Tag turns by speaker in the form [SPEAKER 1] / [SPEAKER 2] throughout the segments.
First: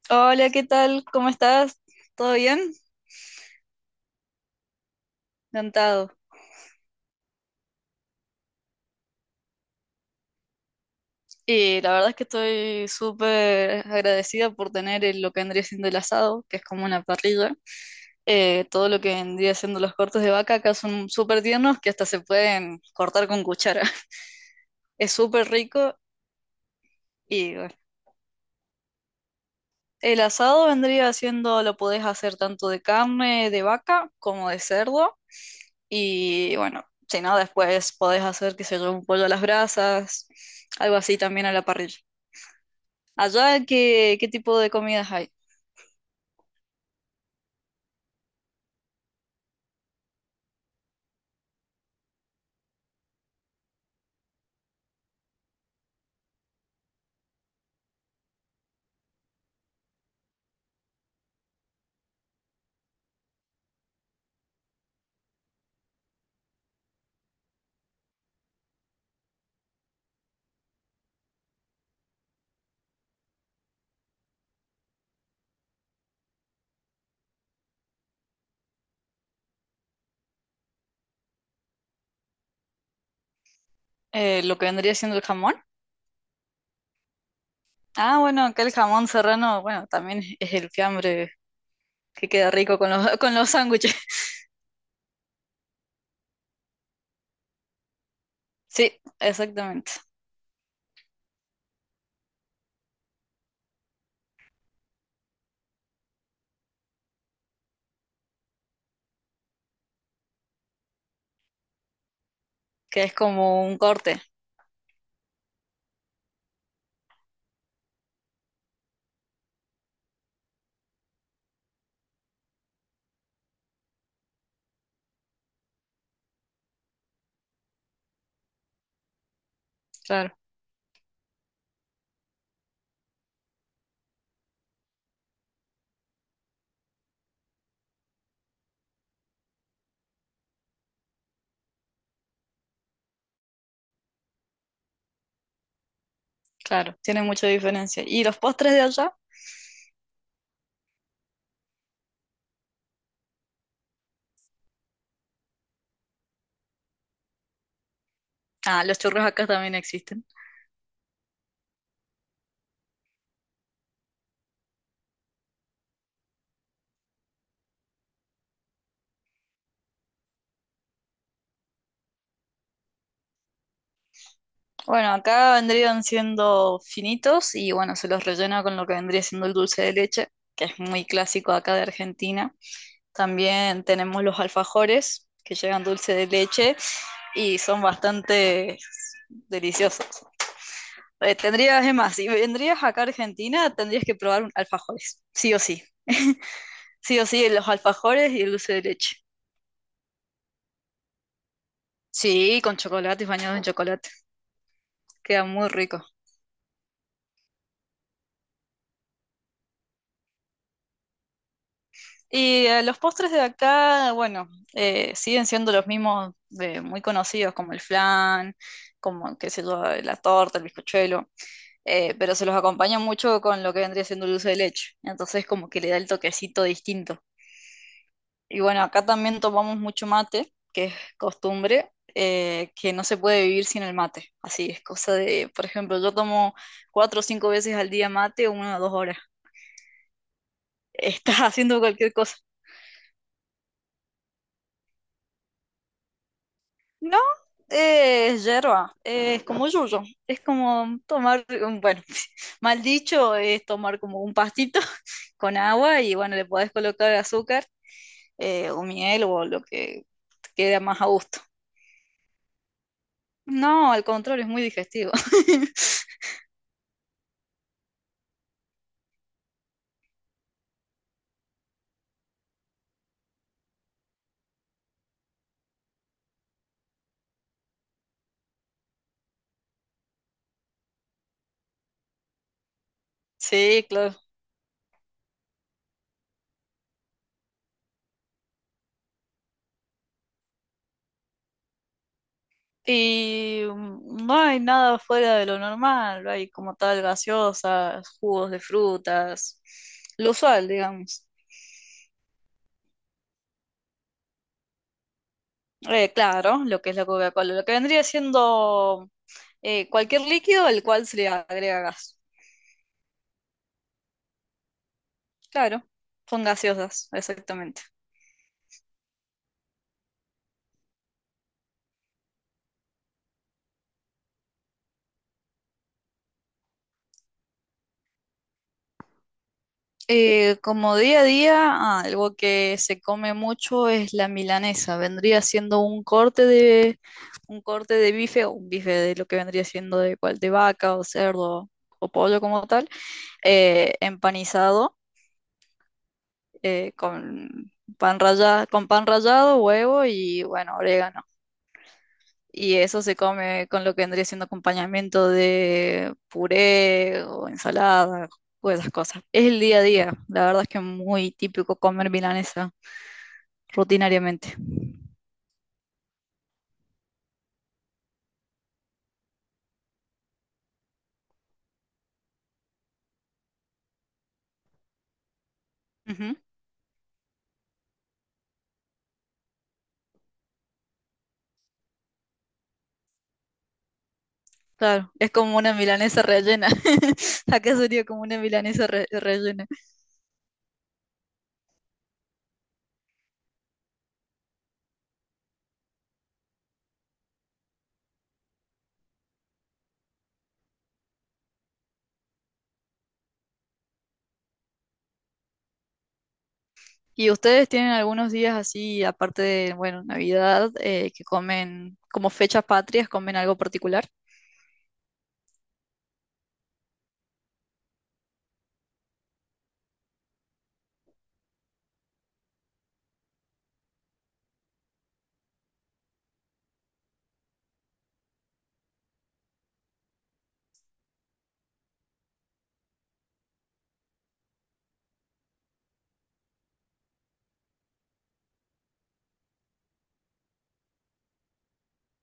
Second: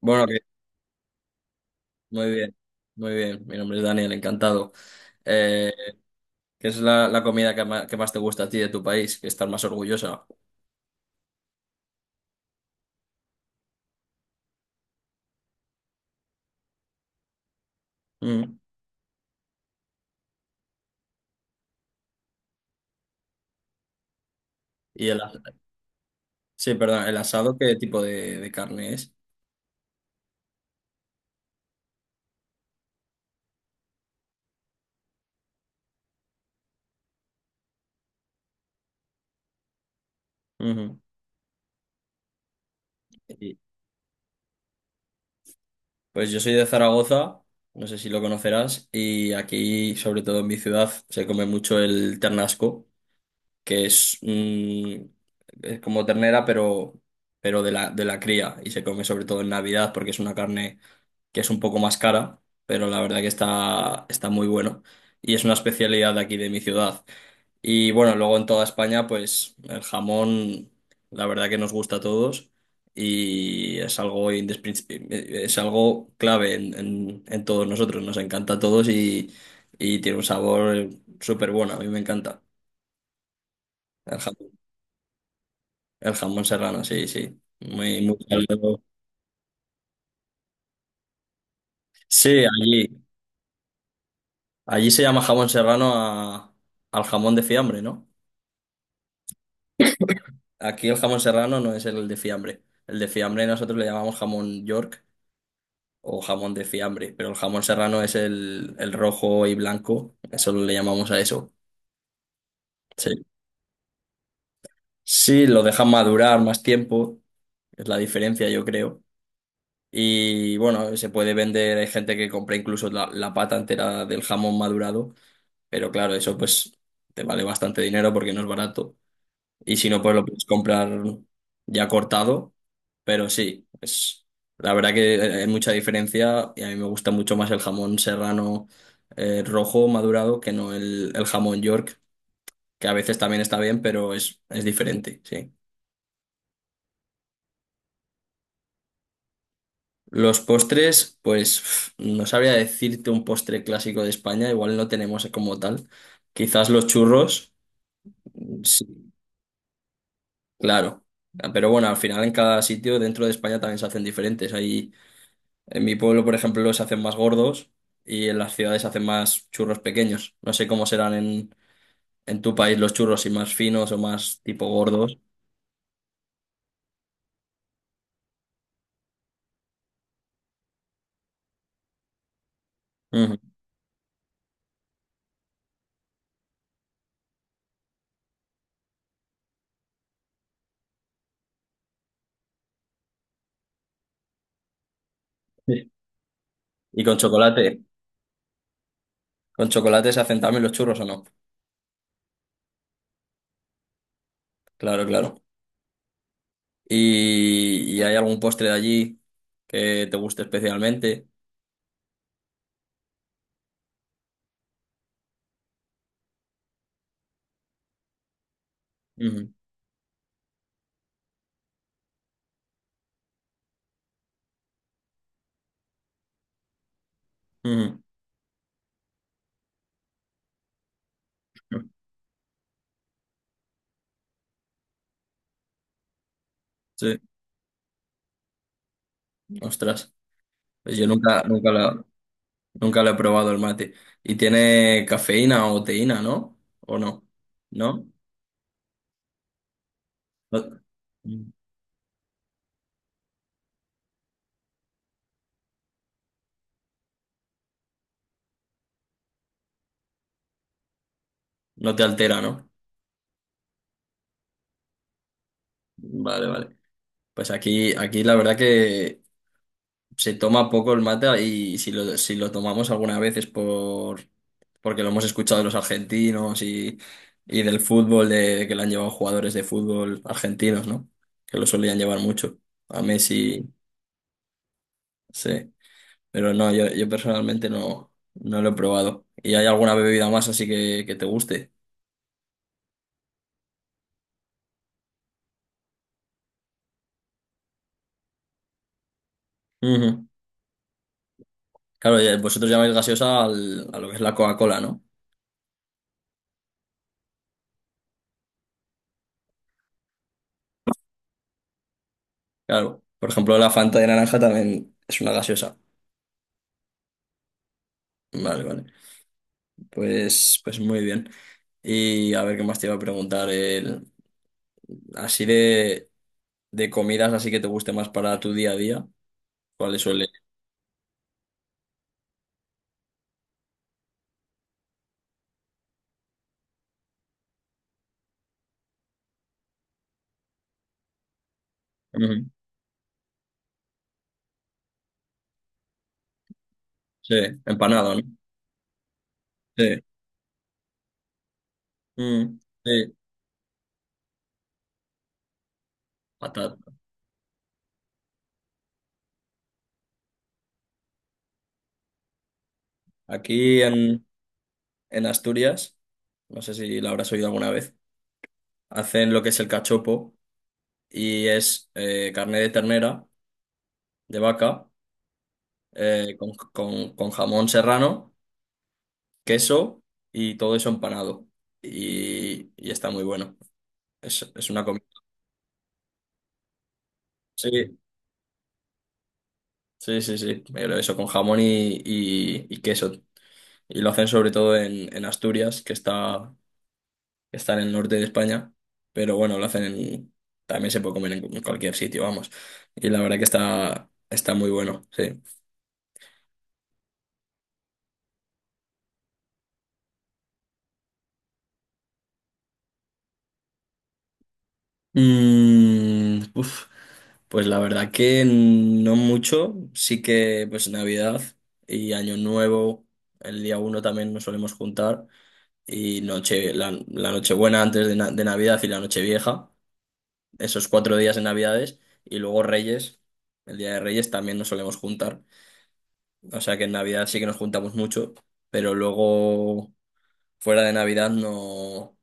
[SPEAKER 1] Bueno,
[SPEAKER 2] Hola, ¿qué tal? ¿Cómo estás?
[SPEAKER 1] muy
[SPEAKER 2] ¿Todo
[SPEAKER 1] bien,
[SPEAKER 2] bien?
[SPEAKER 1] muy bien. Mi nombre es Daniel, encantado. Eh,
[SPEAKER 2] Encantado.
[SPEAKER 1] ¿Qué es la comida que más te gusta a ti de tu país? Que estás más orgullosa.
[SPEAKER 2] Y la verdad es que estoy súper agradecida por tener lo que vendría siendo el asado, que es como una parrilla.
[SPEAKER 1] Mm.
[SPEAKER 2] Todo lo que vendría siendo los cortes de vaca acá son súper tiernos que hasta se pueden cortar con cuchara.
[SPEAKER 1] Y
[SPEAKER 2] Es
[SPEAKER 1] el, as-
[SPEAKER 2] súper rico
[SPEAKER 1] sí, perdón, el
[SPEAKER 2] y
[SPEAKER 1] asado,
[SPEAKER 2] bueno.
[SPEAKER 1] ¿qué tipo de carne es?
[SPEAKER 2] El asado vendría siendo, lo podés hacer tanto de carne de vaca como de cerdo. Y bueno, si no, después podés hacer, qué sé yo, un pollo a las brasas, algo
[SPEAKER 1] Ujú.
[SPEAKER 2] así también a la parrilla.
[SPEAKER 1] Y-
[SPEAKER 2] Allá, ¿qué, qué tipo de comidas hay?
[SPEAKER 1] pues yo soy de Zaragoza, no sé si lo conocerás, y aquí, sobre todo en mi ciudad, se come mucho el ternasco, que es, es como ternera, pero, pero de la cría, y se come sobre todo en Navidad porque es una carne que es un poco más cara, pero la verdad que está muy bueno. Y es una especialidad de aquí de mi ciudad. Y bueno, luego en toda España, pues el jamón, la verdad que nos gusta a todos y es algo, es algo clave en todos nosotros. Nos encanta a todos y tiene un sabor súper bueno. A mí me encanta el jamón,
[SPEAKER 2] Lo que vendría siendo el jamón.
[SPEAKER 1] el jamón serrano, sí, sí. Muy, muy
[SPEAKER 2] Ah, bueno, acá el
[SPEAKER 1] salado.
[SPEAKER 2] jamón serrano, bueno, también es el fiambre que
[SPEAKER 1] Sí,
[SPEAKER 2] queda rico con
[SPEAKER 1] allí.
[SPEAKER 2] los, con los sándwiches.
[SPEAKER 1] Allí se llama jamón serrano al jamón de fiambre, ¿no?
[SPEAKER 2] Sí, exactamente.
[SPEAKER 1] Aquí el jamón serrano no es el de fiambre. El de fiambre nosotros le llamamos jamón York o jamón de fiambre, pero el jamón serrano es el rojo y blanco, eso le llamamos a eso.
[SPEAKER 2] Que
[SPEAKER 1] Sí.
[SPEAKER 2] es como un corte.
[SPEAKER 1] Sí, lo dejan madurar más tiempo, es la diferencia yo creo. Y bueno, se puede vender, hay gente que compra incluso la pata entera del jamón madurado, pero claro, eso pues te vale bastante dinero porque no es barato. Y si no, pues lo
[SPEAKER 2] Claro,
[SPEAKER 1] puedes comprar ya cortado. Pero sí, es la verdad que hay mucha diferencia y a mí me gusta mucho más el jamón serrano, rojo madurado que no el jamón York, que a veces también está bien, pero es diferente, sí.
[SPEAKER 2] claro. Tiene mucha diferencia. ¿Y los postres de allá?
[SPEAKER 1] Los postres, pues no sabría decirte un postre clásico de España, igual no tenemos como tal. Quizás los churros,
[SPEAKER 2] Ah, los
[SPEAKER 1] sí,
[SPEAKER 2] churros acá también existen.
[SPEAKER 1] claro. Pero bueno, al final en cada sitio dentro de España también se hacen diferentes. Hay En mi pueblo, por ejemplo, los hacen más gordos y en las ciudades hacen más churros pequeños. No sé cómo serán en tu país los churros, si más finos o más tipo
[SPEAKER 2] Bueno,
[SPEAKER 1] gordos.
[SPEAKER 2] acá vendrían siendo finitos y bueno, se los rellena con lo que vendría siendo el dulce de leche, que es muy clásico acá de Argentina.
[SPEAKER 1] Ujú.
[SPEAKER 2] También tenemos los alfajores que llevan dulce de leche y son bastante deliciosos. Tendrías, es más, si vendrías acá a Argentina, tendrías que probar alfajores, sí o sí.
[SPEAKER 1] Sí. Y con
[SPEAKER 2] Sí o sí, los
[SPEAKER 1] chocolate.
[SPEAKER 2] alfajores y el dulce de leche.
[SPEAKER 1] ¿Con chocolate se hacen también los churros o no?
[SPEAKER 2] Sí, con chocolate y bañados en chocolate.
[SPEAKER 1] Claro, claro.
[SPEAKER 2] Queda muy rico.
[SPEAKER 1] ¿Y hay algún postre de allí que te guste especialmente?
[SPEAKER 2] Y los postres de acá, bueno, siguen siendo los mismos de- muy conocidos, como el flan, como, qué
[SPEAKER 1] Ujú,
[SPEAKER 2] sé yo, la torta, el bizcochuelo. Eh, pero se los acompaña mucho con lo que vendría siendo el dulce de leche. Entonces como que le da el toquecito distinto. Y bueno, acá también tomamos mucho mate, que es
[SPEAKER 1] ujú.
[SPEAKER 2] costumbre, que no se puede vivir sin el mate. Así es cosa de, por ejemplo, yo tomo
[SPEAKER 1] Sí,
[SPEAKER 2] cuatro o cinco veces al día mate, 1 o 2 horas.
[SPEAKER 1] ostras. Pues yo
[SPEAKER 2] Estás haciendo cualquier cosa.
[SPEAKER 1] nunca lo he probado el mate. ¿Y tiene cafeína o teína, no? ¿O
[SPEAKER 2] No,
[SPEAKER 1] no? ¿No?
[SPEAKER 2] es hierba, es como yuyo, es como tomar,
[SPEAKER 1] No.
[SPEAKER 2] un- bueno, mal dicho, es tomar como un pastito con agua y bueno, le podés colocar azúcar o miel o lo que te quede más a gusto.
[SPEAKER 1] No te altera, ¿no?
[SPEAKER 2] No, al contrario, es muy digestivo.
[SPEAKER 1] Vale, vale. Pues aquí la verdad que se toma poco el mate y si lo tomamos alguna vez es porque lo hemos escuchado de los argentinos y del fútbol, de que lo han llevado jugadores de fútbol argentinos, ¿no? Que lo solían llevar mucho. A Messi,
[SPEAKER 2] Sí, claro.
[SPEAKER 1] sí. Pero no, yo personalmente no lo he probado. ¿Y hay alguna bebida más así que te guste?
[SPEAKER 2] Y no hay nada fuera de lo normal, hay como tal gaseosas, jugos de frutas,
[SPEAKER 1] Ujú.
[SPEAKER 2] lo usual, digamos.
[SPEAKER 1] Claro, vosotros llamáis gaseosa a lo que es la Coca-Cola, ¿no?
[SPEAKER 2] Claro, lo que es la Coca-Cola, lo que vendría siendo cualquier líquido al cual se le agrega gas.
[SPEAKER 1] Claro, por ejemplo, la Fanta de naranja también es una gaseosa.
[SPEAKER 2] Claro, son gaseosas, exactamente.
[SPEAKER 1] Vale, vale. Pues muy bien. Y a ver qué más te iba a preguntar, así de comidas, así que te guste más para tu día a día. ¿Cuáles suele?
[SPEAKER 2] Como día a día, algo que se come mucho es la milanesa. Vendría siendo un corte de bife o un bife de lo que vendría siendo de cual de vaca o cerdo o pollo
[SPEAKER 1] Ujú.
[SPEAKER 2] como tal, empanizado eh,
[SPEAKER 1] Sí,
[SPEAKER 2] con
[SPEAKER 1] empanada,
[SPEAKER 2] pan
[SPEAKER 1] ¿no?
[SPEAKER 2] rallado, con pan rallado,
[SPEAKER 1] Sí.
[SPEAKER 2] huevo y bueno, orégano.
[SPEAKER 1] Mm,
[SPEAKER 2] Y eso se
[SPEAKER 1] sí,
[SPEAKER 2] come con lo que vendría siendo acompañamiento de
[SPEAKER 1] patata.
[SPEAKER 2] puré o ensalada o esas cosas. Es el día a día. La verdad es que es muy típico comer milanesa
[SPEAKER 1] Aquí
[SPEAKER 2] rutinariamente.
[SPEAKER 1] en Asturias, no sé si la habrás oído alguna vez, hacen lo que es el cachopo y es carne de ternera, de vaca,
[SPEAKER 2] Ujú.
[SPEAKER 1] con jamón serrano, queso y todo eso empanado. Y está muy bueno. Es una comida.
[SPEAKER 2] Claro, es como una milanesa rellena. Acá
[SPEAKER 1] Sí,
[SPEAKER 2] sería como una milanesa re- rellena.
[SPEAKER 1] sí, sí, sí. Pero eso con jamón y queso. Y lo hacen sobre todo en Asturias, que está en el norte de España. Pero bueno, lo hacen también se puede comer en cualquier sitio, vamos. Y la verdad que está muy bueno, sí.
[SPEAKER 2] ¿Y ustedes tienen algunos días así, aparte de, bueno, Navidad, que comen como fechas patrias, comen algo particular?
[SPEAKER 1] Mm, uf. Pues la verdad que no mucho, sí que pues Navidad y Año Nuevo, el día 1 también nos solemos juntar y noche, la Nochebuena antes de Navidad y la Nochevieja, esos 4 días de Navidades y luego Reyes, el día de Reyes también nos solemos juntar, o sea que en Navidad sí que nos juntamos mucho, pero luego fuera de Navidad no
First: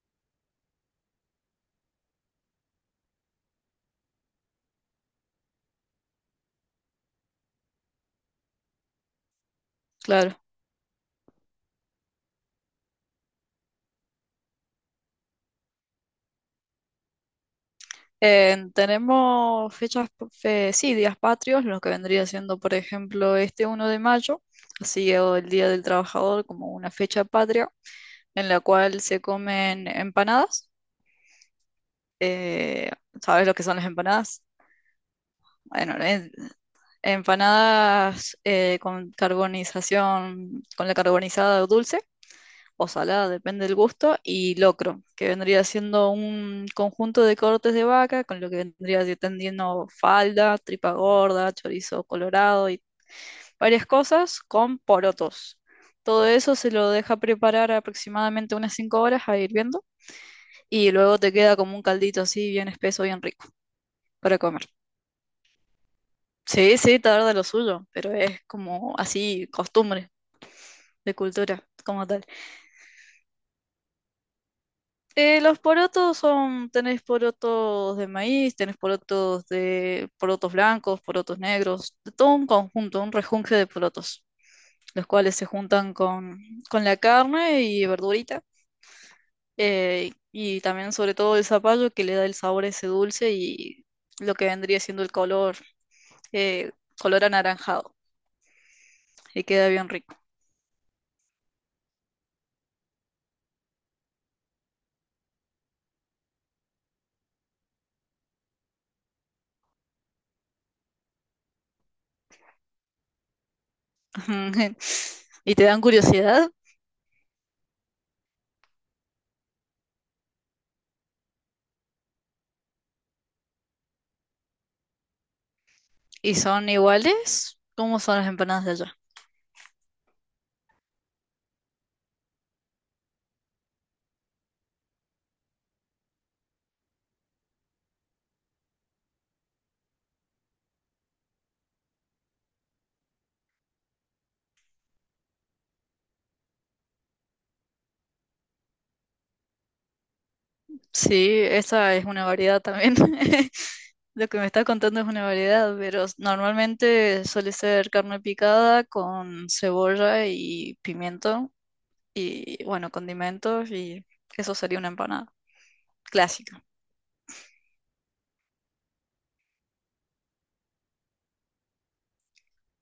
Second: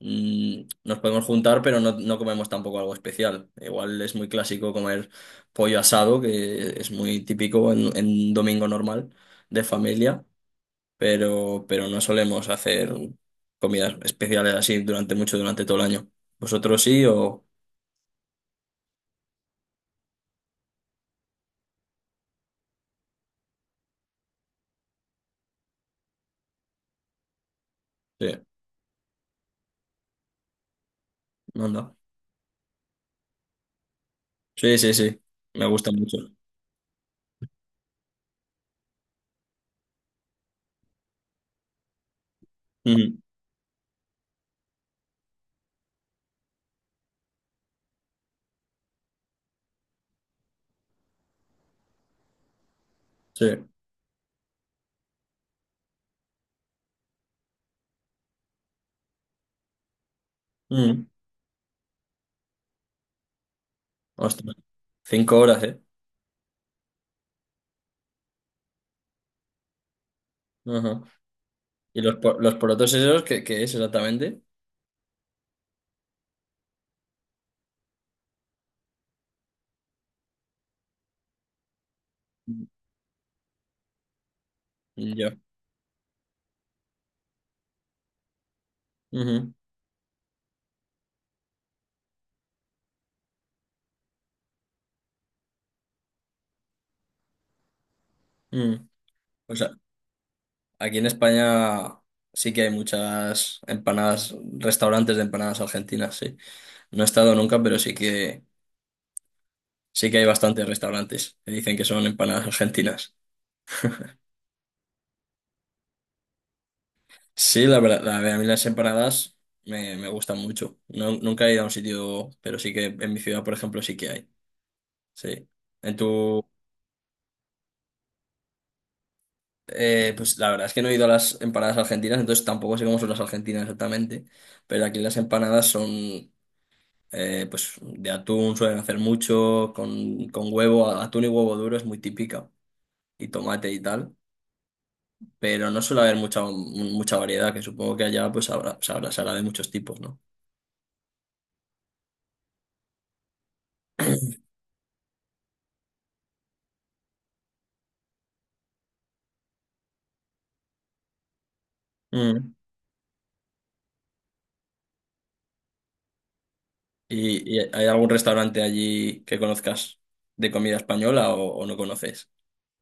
[SPEAKER 1] nos podemos juntar, pero no comemos tampoco algo especial. Igual es muy clásico comer pollo asado, que es muy típico en un domingo normal de familia,
[SPEAKER 2] Claro.
[SPEAKER 1] pero no solemos hacer comidas especiales así durante mucho, durante todo el año. ¿Vosotros sí o...?
[SPEAKER 2] Tenemos sí, días patrios, lo que vendría siendo, por ejemplo, este 1 de mayo, así o el Día del Trabajador como una fecha patria,
[SPEAKER 1] Sí,
[SPEAKER 2] en la cual se comen empanadas.
[SPEAKER 1] anda.
[SPEAKER 2] Eh, ¿Sabes lo que son las empanadas?
[SPEAKER 1] Sí, sí, sí. Me gusta
[SPEAKER 2] Bueno,
[SPEAKER 1] mucho.
[SPEAKER 2] en- Empanadas con carbonización, con la carbonizada dulce o
[SPEAKER 1] Ujú,
[SPEAKER 2] salada, depende del gusto, y locro, que vendría siendo un conjunto de cortes de vaca, con lo que vendría si tendiendo falda, tripa gorda, chorizo colorado y
[SPEAKER 1] sí.
[SPEAKER 2] varias cosas con porotos. Todo eso se lo deja preparar aproximadamente unas 5 horas a hirviendo y
[SPEAKER 1] Ujú.
[SPEAKER 2] luego te queda como un caldito así bien espeso, bien rico para
[SPEAKER 1] Ostras.
[SPEAKER 2] comer.
[SPEAKER 1] 5 horas, ¿eh?
[SPEAKER 2] Sí, sí, tarda lo suyo, pero es como así costumbre
[SPEAKER 1] Ajá.
[SPEAKER 2] de cultura
[SPEAKER 1] ¿Y
[SPEAKER 2] como tal.
[SPEAKER 1] los porotos esos, qué es exactamente?
[SPEAKER 2] Los porotos son, tenés porotos de maíz, tenés porotos de porotos blancos, porotos negros, de todo un conjunto, un rejunje de porotos, los
[SPEAKER 1] Ya.
[SPEAKER 2] cuales se juntan con la carne y verdurita,
[SPEAKER 1] Ujú,
[SPEAKER 2] y también sobre todo el zapallo que le da el sabor ese dulce y lo que vendría siendo el color, eh, color anaranjado,
[SPEAKER 1] ujú.
[SPEAKER 2] y
[SPEAKER 1] O
[SPEAKER 2] queda
[SPEAKER 1] sea,
[SPEAKER 2] bien rico.
[SPEAKER 1] aquí en España sí que hay muchas empanadas, restaurantes de empanadas argentinas, sí. No he estado nunca, pero sí que hay bastantes restaurantes que dicen que son empanadas argentinas.
[SPEAKER 2] ¿Y te dan curiosidad?
[SPEAKER 1] Sí, la verdad, a mí las empanadas me gustan mucho. No, nunca he ido a un sitio, pero sí que en mi ciudad, por ejemplo, sí que hay. Sí. En
[SPEAKER 2] ¿Y
[SPEAKER 1] tu
[SPEAKER 2] son iguales? ¿Cómo son las empanadas de allá?
[SPEAKER 1] Pues la verdad es que no he ido a las empanadas argentinas, entonces tampoco sé cómo son las argentinas exactamente. Pero aquí las empanadas son. Pues de atún suelen hacer mucho, con huevo, atún y huevo duro es muy típica, y tomate y tal, pero no suele haber mucha, mucha variedad, que supongo que allá pues se hará de muchos tipos, ¿no?
[SPEAKER 2] Sí, esa es una variedad también. Lo que me está contando es una variedad, pero s- normalmente suele ser carne picada con cebolla y pimiento
[SPEAKER 1] Mm.
[SPEAKER 2] y, bueno, condimentos y eso sería una empanada clásica.
[SPEAKER 1] ¿Y hay algún restaurante allí que conozcas de comida española o no conoces?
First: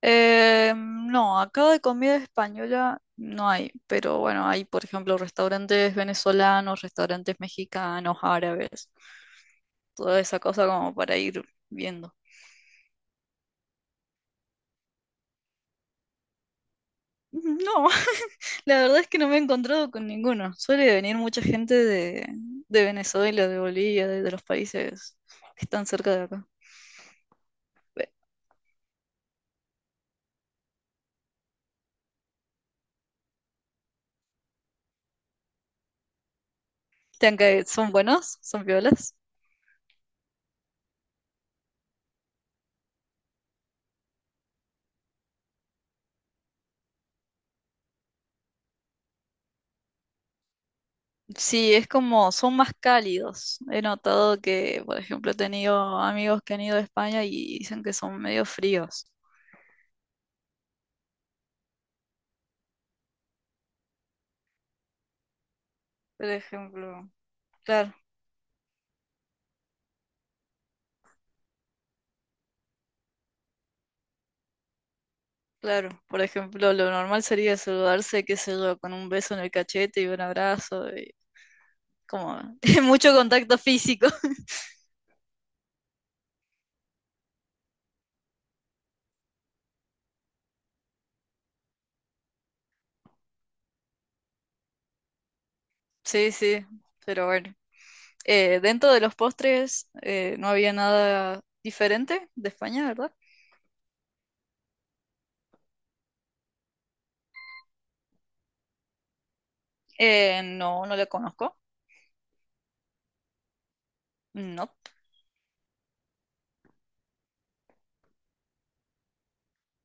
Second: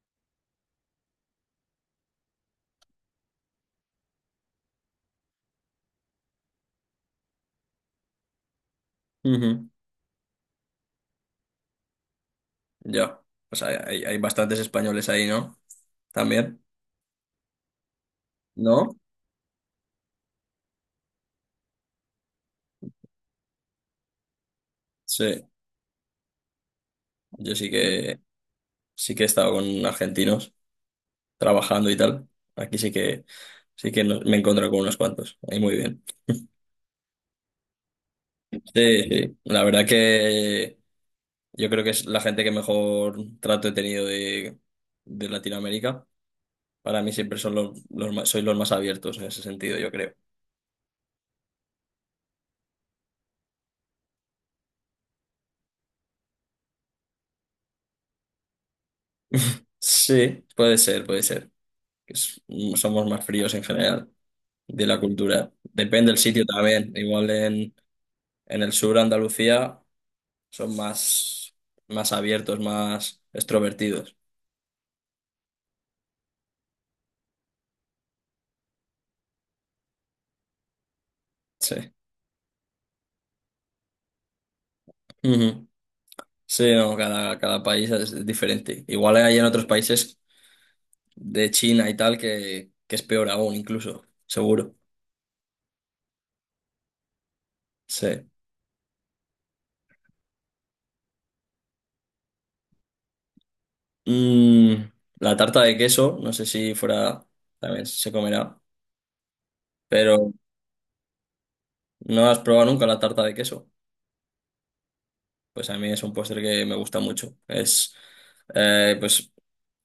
[SPEAKER 2] No, acá de comida española no hay, pero bueno, hay, por ejemplo, restaurantes venezolanos, restaurantes mexicanos, árabes,
[SPEAKER 1] Ujú.
[SPEAKER 2] toda esa cosa como para ir viendo.
[SPEAKER 1] Ya, pues hay bastantes españoles ahí, ¿no? También,
[SPEAKER 2] No, la
[SPEAKER 1] ¿no?
[SPEAKER 2] verdad es que no me he encontrado con ninguno. Suele venir mucha gente de Venezuela, de Bolivia, de los países
[SPEAKER 1] Sí,
[SPEAKER 2] que están cerca de acá.
[SPEAKER 1] yo sí
[SPEAKER 2] Ve,
[SPEAKER 1] que, sí que he estado con argentinos, trabajando y tal. Aquí sí que me he encontrado con unos cuantos. Ahí muy bien.
[SPEAKER 2] ¿Son buenos? ¿Son
[SPEAKER 1] Sí,
[SPEAKER 2] violas?
[SPEAKER 1] sí. La verdad que yo creo que es la gente que mejor trato he tenido de Latinoamérica. Para mí siempre son los más, soy los más abiertos en ese sentido, yo creo.
[SPEAKER 2] Sí, es como, son más cálidos. He notado que, por ejemplo, he tenido amigos que han ido a España y dicen que son medio fríos.
[SPEAKER 1] Sí, puede ser, puede ser. Es- Somos más fríos en general de la cultura. Depende del
[SPEAKER 2] Por
[SPEAKER 1] sitio también.
[SPEAKER 2] ejemplo,
[SPEAKER 1] Igual
[SPEAKER 2] claro,
[SPEAKER 1] en el sur, Andalucía, son más abiertos, más extrovertidos.
[SPEAKER 2] claro. Por ejemplo, lo normal sería saludarse, qué sé yo, con un beso en el cachete y un abrazo, y
[SPEAKER 1] Sí.
[SPEAKER 2] como mucho contacto físico.
[SPEAKER 1] Ujú. Sí, no, cada país es diferente. Igual hay en otros países de China y tal que es peor aún, incluso, seguro.
[SPEAKER 2] Sí, sí, pero bueno.
[SPEAKER 1] Sí.
[SPEAKER 2] Dentro de los postres no había nada diferente de España, ¿verdad?
[SPEAKER 1] Mm, la tarta de queso, no sé si fuera, también se comerá, pero
[SPEAKER 2] No, no la conozco.
[SPEAKER 1] ¿no has probado nunca la tarta de queso?
[SPEAKER 2] No.
[SPEAKER 1] Pues a mí es un postre que me gusta mucho. Es, pues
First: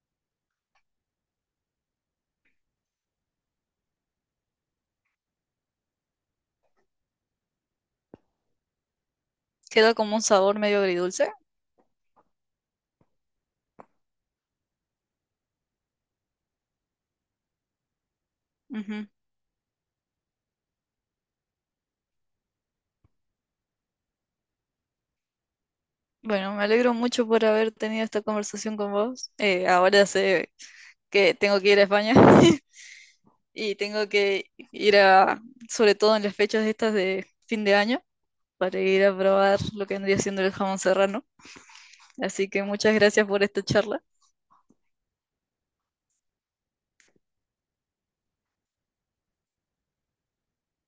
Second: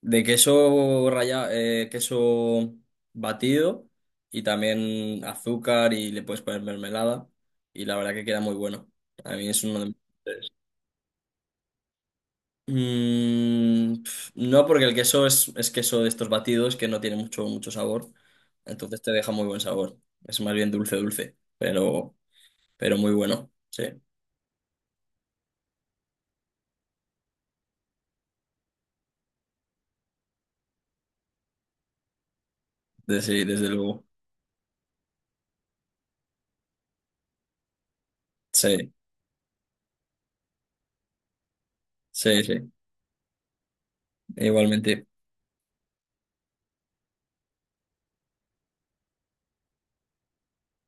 [SPEAKER 1] de queso rallado, queso batido y también azúcar y le puedes poner mermelada y la verdad que queda muy bueno. A mí es uno de
[SPEAKER 2] Queda
[SPEAKER 1] mis
[SPEAKER 2] como un
[SPEAKER 1] favoritos.
[SPEAKER 2] sabor medio agridulce.
[SPEAKER 1] No, porque el queso es queso de estos batidos que no tiene mucho, mucho sabor, entonces
[SPEAKER 2] Ujú.
[SPEAKER 1] te deja muy buen sabor. Es más bien dulce, dulce, pero muy bueno, sí,
[SPEAKER 2] Bueno, me alegro mucho por haber tenido esta conversación con vos. Ahora sé que tengo que ir a España
[SPEAKER 1] desde
[SPEAKER 2] y
[SPEAKER 1] luego.
[SPEAKER 2] tengo que ir a, sobre todo en las fechas estas de fin de año, para
[SPEAKER 1] Sí,
[SPEAKER 2] ir a probar lo que vendría siendo el jamón serrano.
[SPEAKER 1] sí,
[SPEAKER 2] Así que
[SPEAKER 1] sí,
[SPEAKER 2] muchas gracias por esta charla.
[SPEAKER 1] igualmente.